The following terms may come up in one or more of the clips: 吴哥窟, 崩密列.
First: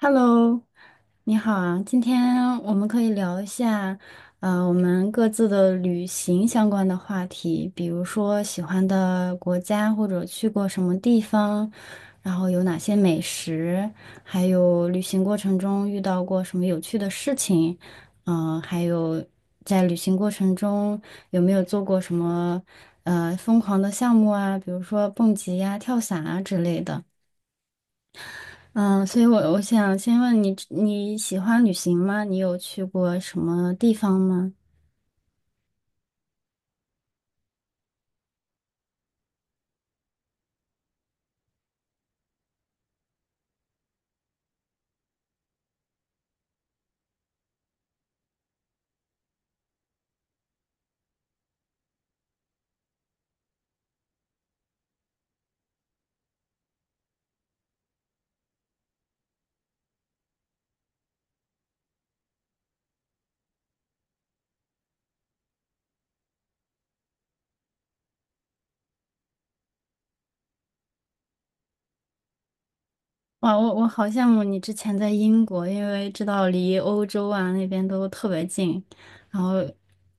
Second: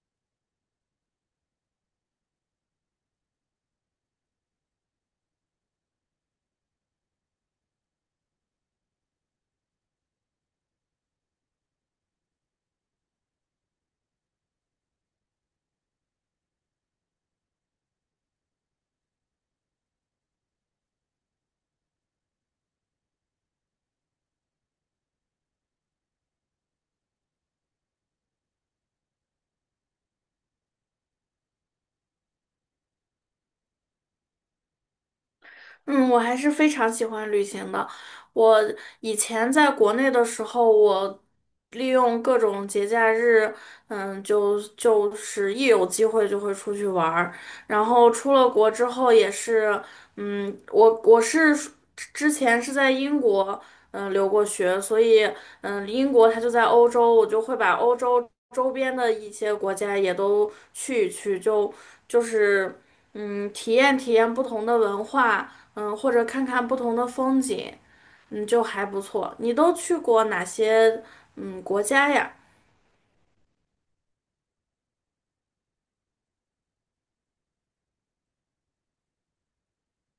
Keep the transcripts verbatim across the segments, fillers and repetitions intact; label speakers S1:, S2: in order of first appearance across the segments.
S1: Hello，你好啊，今天我们可以聊一下，呃，我们各自的旅行相关的话题，比如说喜欢的国家或者去过什么地方，然后有哪些美食，还有旅行过程中遇到过什么有趣的事情，嗯、还有在旅行过程中有没有做过什么呃疯狂的项目啊，比如说蹦极呀、跳伞啊之类的。嗯，所以我我想先问你，你喜欢旅行吗？你有去过什么地方吗？
S2: 嗯，我还是非常喜欢旅行的。我以前在国内的时候，我利用各种节假日，嗯，就就是一有机会就会出去玩儿。然后出了国之后也是，嗯，我我是之前是在英国，嗯，留过学，所以，嗯，英国它就在欧洲，我就会把欧洲周边的一些国家也都去一去，就就是。嗯，体验体验不同的文化，嗯，或者看看不同的风景，嗯，就还不错。你都去过哪些嗯国家呀？
S1: 哇，我我好羡慕你之前在英国，因为知道离欧洲啊那边都特别近，然后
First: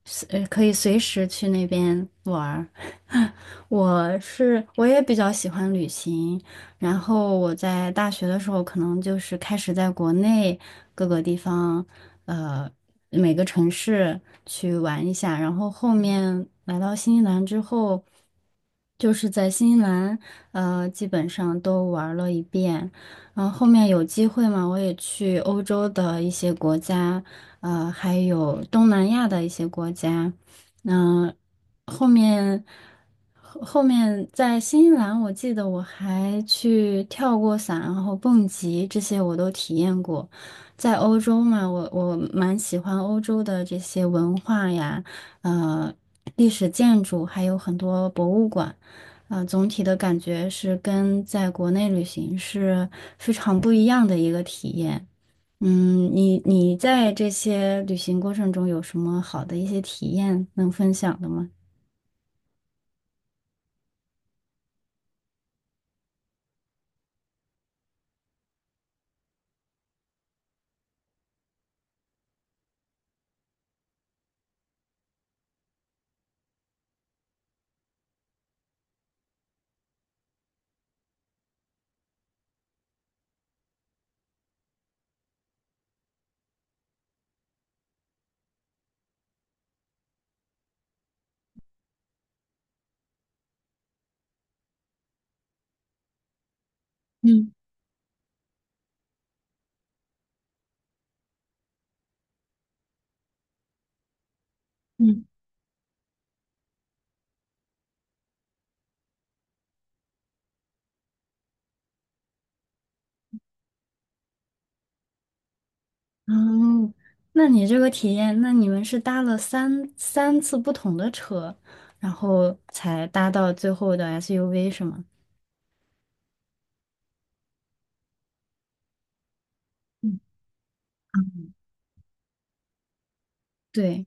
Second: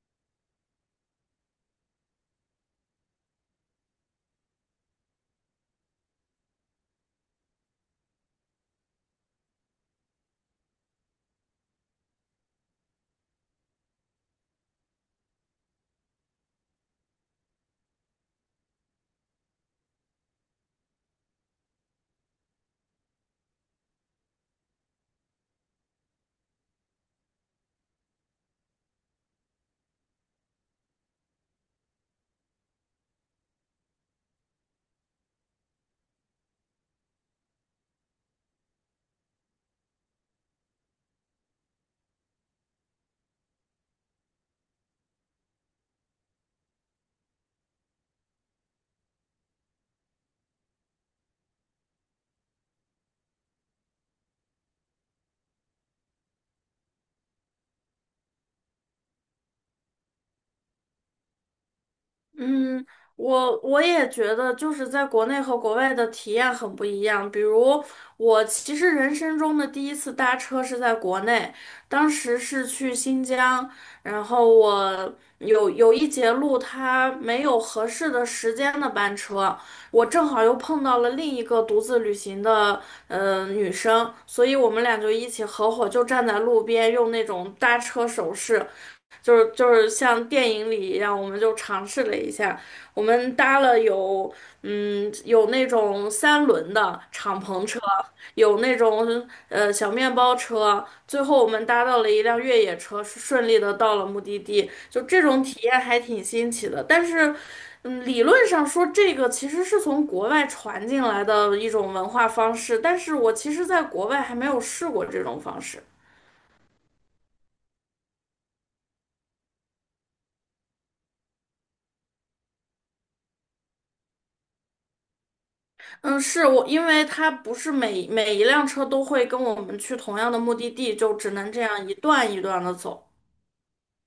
S1: 随呃可以随时去那边玩儿。我是我也比较喜欢旅行，然后我在大学的时候可能就是开始在国内各个地方，呃每个城市去玩一下，然后后面来到新西兰之后，就是在新西兰呃基本上都玩了一遍。然后后面有机会嘛，我也去欧洲的一些国家，呃，还有东南亚的一些国家。那、后面后后面在新西兰，我记得我还去跳过伞，然后蹦极这些我都体验过。在欧洲嘛，我我蛮喜欢欧洲的这些文化呀，呃，历史建筑，还有很多博物馆。啊，总体的感觉是跟在国内旅行是非常不一样的一个体验。嗯，你你在这些旅行过程中有什么好的一些体验能分享的吗？
S2: 嗯，我我也觉得，就是在国内和国外的体验很不一样。比如，我其实人生中的第一次搭车是在国内，当时是去新疆，然后我有有一节路它没有合适的时间的班车，我正好又碰到了另一个独自旅行的呃女生，所以我们俩就一起合伙就站在路边用那种搭车手势。就是就是像电影里一样，我们就尝试了一下，我们搭了有嗯有那种三轮的敞
S1: 嗯
S2: 篷车，有那种呃小面包车，最后我们搭到了一辆越野车，顺利的到了目的地，就这
S1: 嗯，
S2: 种体验还挺新奇的，但是。嗯，理论上说，这个其实是从国外传进来的一种文化方式，但是我其实在国外还没有试过这种方式。
S1: 哦，那你这个体验，那你们是搭了三三次不同的车，然后才搭到最后的 S U V 是吗？
S2: 嗯，是我，因为它不是每每一辆车都会跟我们去同样的目的地，就只能这样一段一段的走。
S1: 对，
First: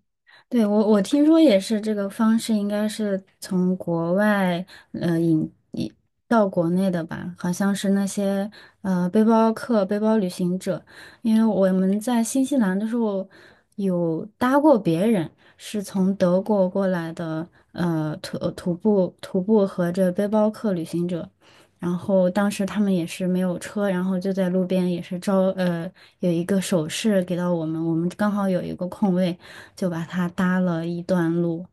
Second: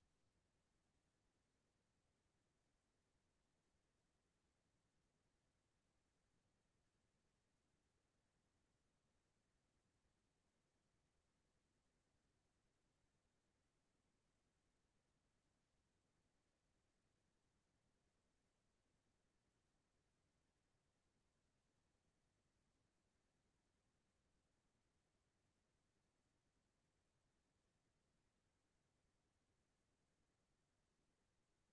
S1: 对，我我听说也是这个方式，应该是从国外呃引引到国内的吧？好像是那些呃背包客、背包旅行者，因为我们在新西兰的时候有搭过别人，是从德国过来的呃徒徒步徒步和这背包客旅行者，然后当时他们也是没有车，然后就在路边也是招呃有一个手势给到我们，我们刚好有一个空位，就把它搭了一段路。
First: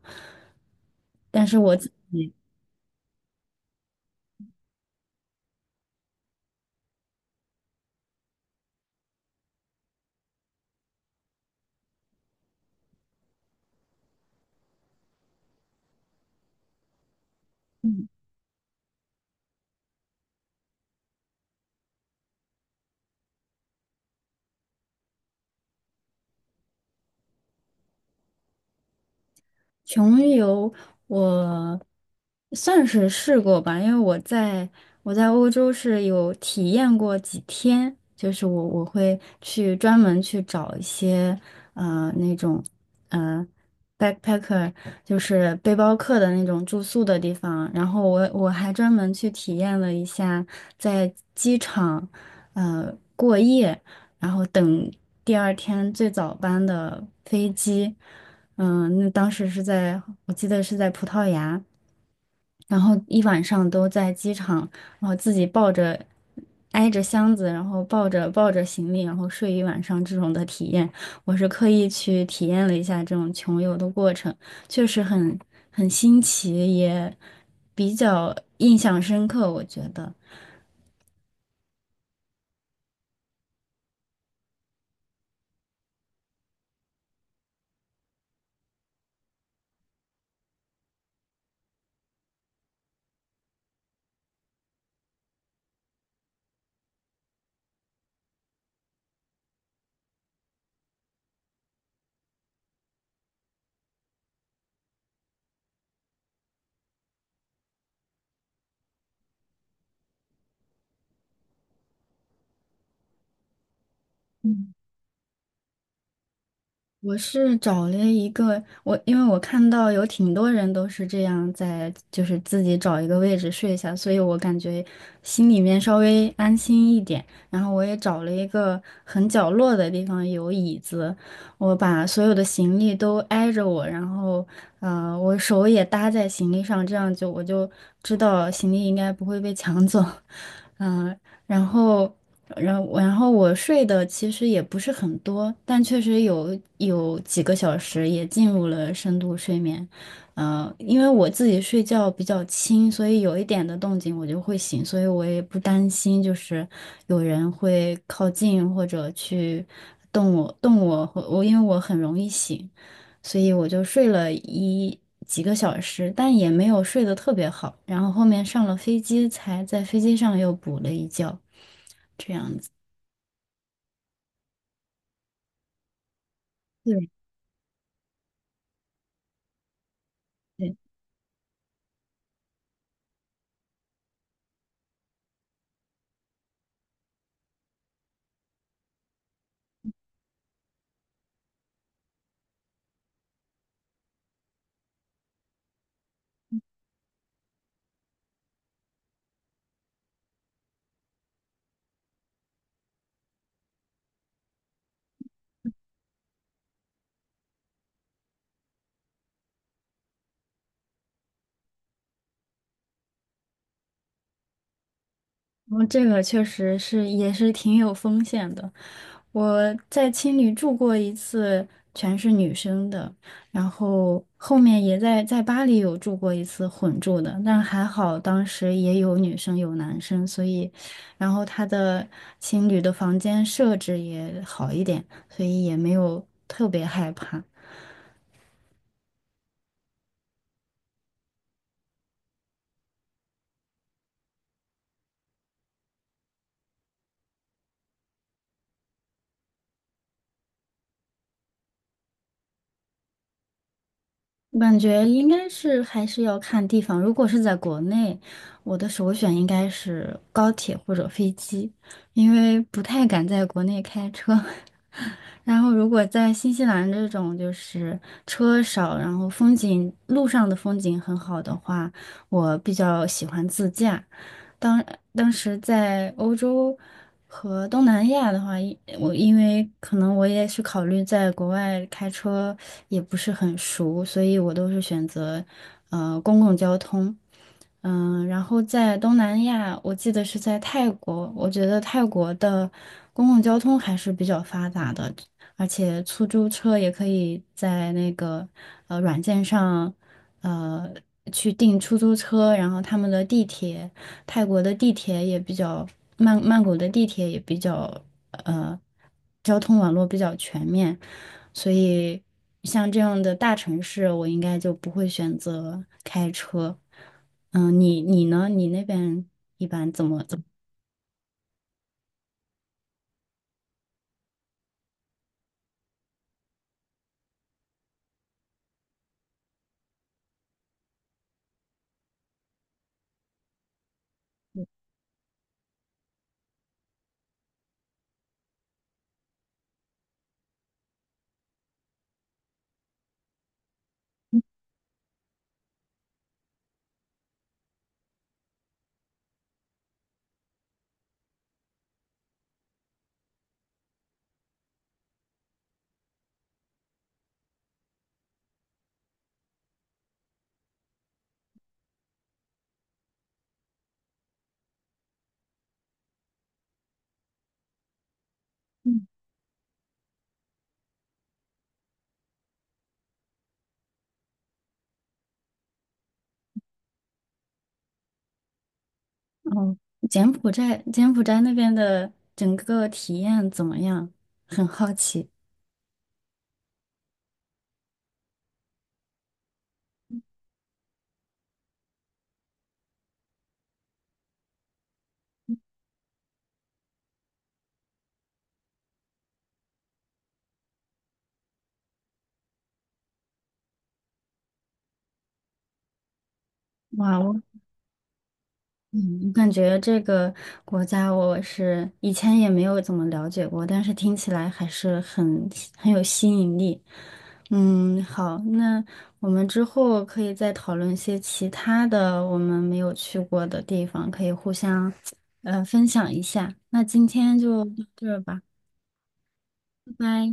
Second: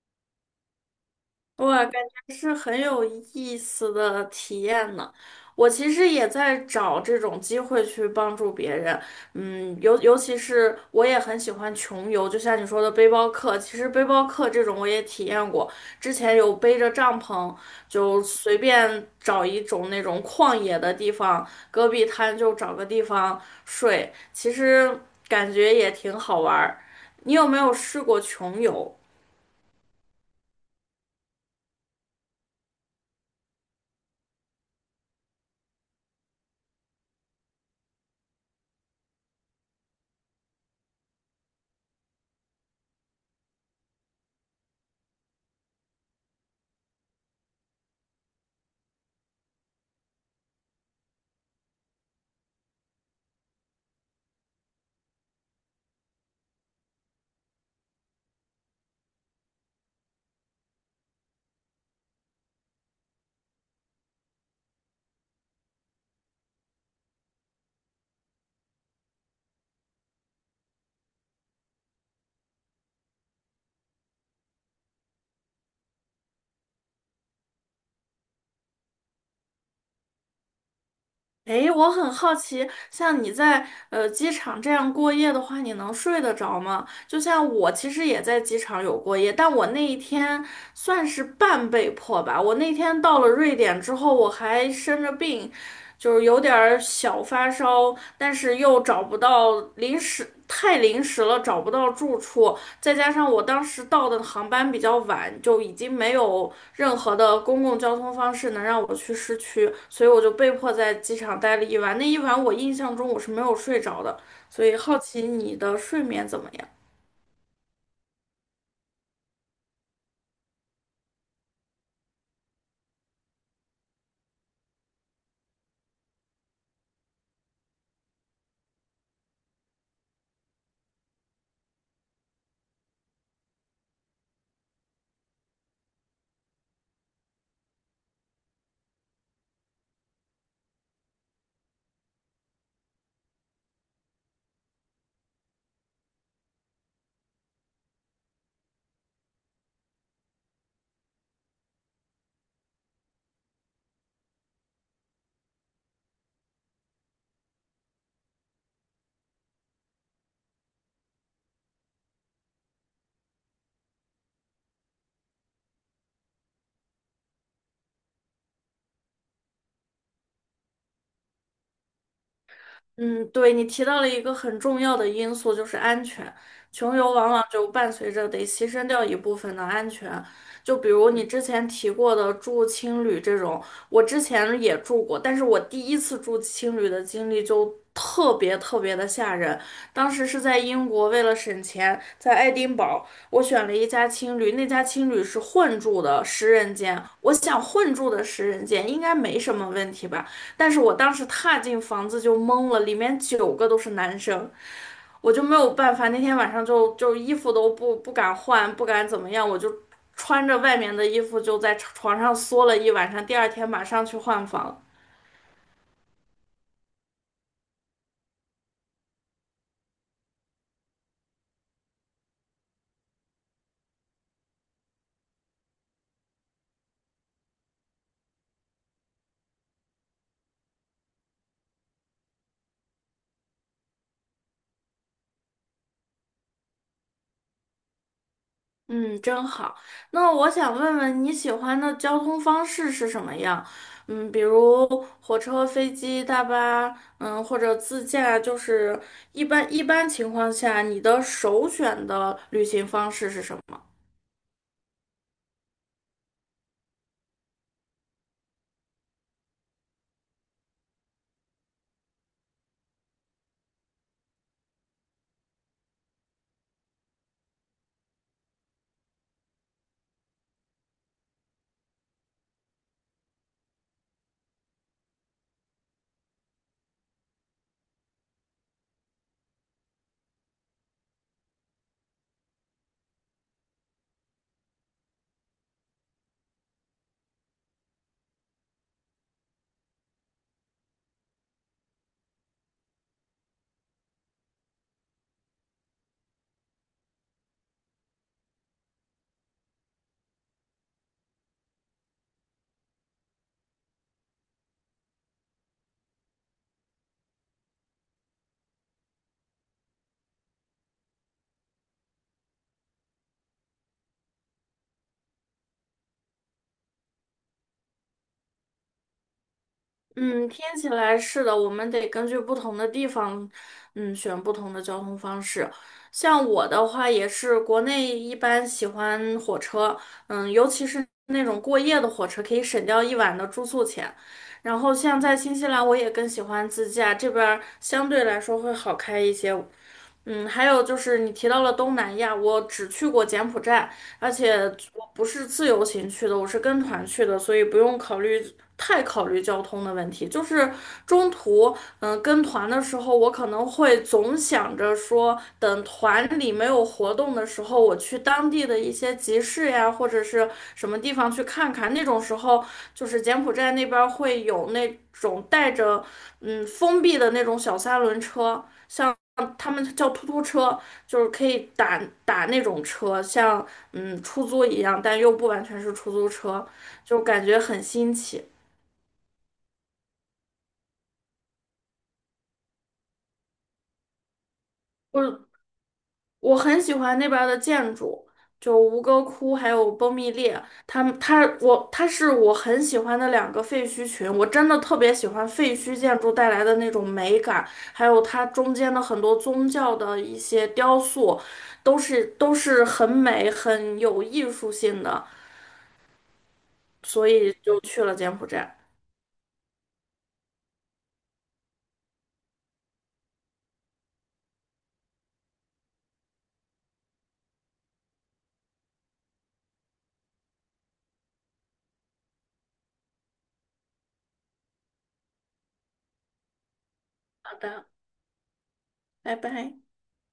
S1: 但是我
S2: 哇，
S1: 自
S2: 感觉是很有意思的体验呢。我其实也在找这种机会去帮助别人，嗯，尤尤其是我也很喜欢穷游，就像你说的背包客，其实背包客这种我也体验过，之前有背着帐篷，就随便找一种那种旷野的地方，戈壁滩就找个地方睡，其实感觉也挺好玩儿。你有没有试过穷游？
S1: 穷游我算是试过吧，因为我在我在欧洲是有体验过几天，就是我我会去专门去找一些呃那种呃 backpacker，就是背包客的那种住宿的地方，然后我我还专门去体验了一下在机场呃过夜，然后等第二天最早班的飞机。嗯，那当时是在，我记得是在葡萄牙，然后一晚上都在机场，然后自己抱着，挨着箱子，然后抱着抱着行李，然后睡一晚上这种的体验，我是刻意去体验了一下这种穷游的过程，确实很很新奇，也比较印象深刻，我觉得。
S2: 诶，我很好奇，像你在呃机场这样过夜的话，你能睡得着吗？就像我其实也在机场有过夜，但我那一天算是半被迫吧。我那天到了瑞典之后，我还生着病，就是有点儿小发烧，但是又找不到临时，太临时了，找不到住处，再加上我当时到的航班比较晚，就已经没有任何的公共交通方式能让我去市区，所以我就被迫在机场待了一晚。那一晚我印象中我是没有睡着的，所以好奇你的睡眠怎么样？
S1: 我是找了一个我，因为我看到有挺多人都是这样在，就是自己找一个位置睡下，所以我感觉心里面稍微安心一点。然后我也找了一个很角落的地方，有椅子，我把所有的行李都挨着我，然后呃，我手也搭在行李上，这样就我就知道行李应该不会被抢走，嗯、然后。然后然后我睡的其实也不是很多，但确实有有几个小时也进入了深度睡眠。呃，因为我自己睡觉比较轻，所以有一点的动静我就会醒，所以我也不担心就是有人会靠近或者去动我动我，或我因为我很容易醒，所以我就睡了一几个小时，但也没有睡得特别好。然后后面上了飞机才在飞机上又补了一觉。
S2: 嗯，对，你提到了一个很重要的因素，就是安全。穷
S1: 对。
S2: 游往往就伴随着得牺牲掉一部分的安全，
S1: 对，
S2: 就比如你之前提过的住青旅这种，我之前也住过，但是我第一次住青旅的经历就特别特别的吓人。当时是在英国，为了省钱，在爱丁堡，我选了一家青旅，那家青旅是混住的十人间，我想混住的十人间应该没什么问题吧。但是我当时踏进房子就懵了，里面九个都是男生，我就没有办法。那天晚上就就衣服都不不敢换，不敢怎么样，我就穿着外面的衣服就在床上缩了一晚上。第二天马上去换房，
S1: 然后这个确实是也是挺有风险的。我在青旅住过一次，全是女生的，然后后面也在在巴黎有住过一次混住的，但还好当时也有女生有男生，所以，然后他的青旅的房间设置也好一点，所以也没有特别害怕。
S2: 嗯，真好。那我想问问你喜欢的交通方式是什么样？嗯，比如火车、飞机、大巴，嗯，或者自驾，就是一般一般情况下，你的首选的旅行方式是什么？
S1: 我感觉应该是还是要看地方。如果是在国内，我的首选应该是高铁或者飞机，因为不太敢在国内开车。然后如果在新西兰这种就是车少，然后风景路上的风景很好的话，我比较喜欢自驾。当当时在欧洲和东南亚的话，因我因为可能我也是考虑在国外开车也不是很熟，所以我都是选择呃公共交通。嗯，然后在东南亚，我记得是在泰国，我觉得泰国的公共交通还是比较发达的，而且出租车也可以在那个呃软件上，呃去订出租车，然后他们的地铁，泰国的地铁也比较，曼曼谷的地铁也比较，呃，交通网络比较全面，所以像这样的大城市，我应该就不会选择开车。嗯，你你呢？你那边怎么怎么？
S2: 嗯，听起来是的，我们得根据不同的地方，嗯，选不同的交通方式。像我的话，也是国内一般喜欢火车，嗯，尤其是那种过夜的火车，可以省掉一晚的住宿钱。然后像在新西兰，我也更喜欢自驾，这边儿相对来说会好开一些。嗯，还有就是你提到了东南亚，我只去过柬埔寨，而且我不是自由行去的，我是跟团去的，所以不用考虑太考虑交通的问题。就是中途嗯，跟团的时候，我可能会总想着说，等团里没有活动的时候，我去当地的一些集市呀，或者是什么地方去看看。那种时候，就是柬埔寨那边儿会有那种带着嗯封闭的那种小三轮车，像他们叫突突车，就是可以打打那种车，像嗯出租一样，但又不完全是出租车，就感觉很新奇。
S1: 哦，柬埔寨，柬埔寨那边的整个体验怎么样？很好
S2: 就
S1: 奇。
S2: 是我很喜欢那边儿的建筑，就吴哥窟还有崩密列，他们他我他是我很喜欢的两个废墟群，我真的特别喜欢废墟建筑带来的那种美感，还有它中间的很多宗教的一些雕塑，都是都是很美很有艺术性的，
S1: 哇，
S2: 所
S1: 我
S2: 以就去了柬埔寨。
S1: 嗯，我感觉这个国家我是以前也没有怎么了解过，但是听起来还是很很有吸引力。嗯，好，那我们之后可以再讨论一些其他的我们没有去过的地方，可以互相呃分享一下。那今天
S2: 好
S1: 就到
S2: 的，
S1: 这儿吧，
S2: 拜拜。
S1: 拜拜。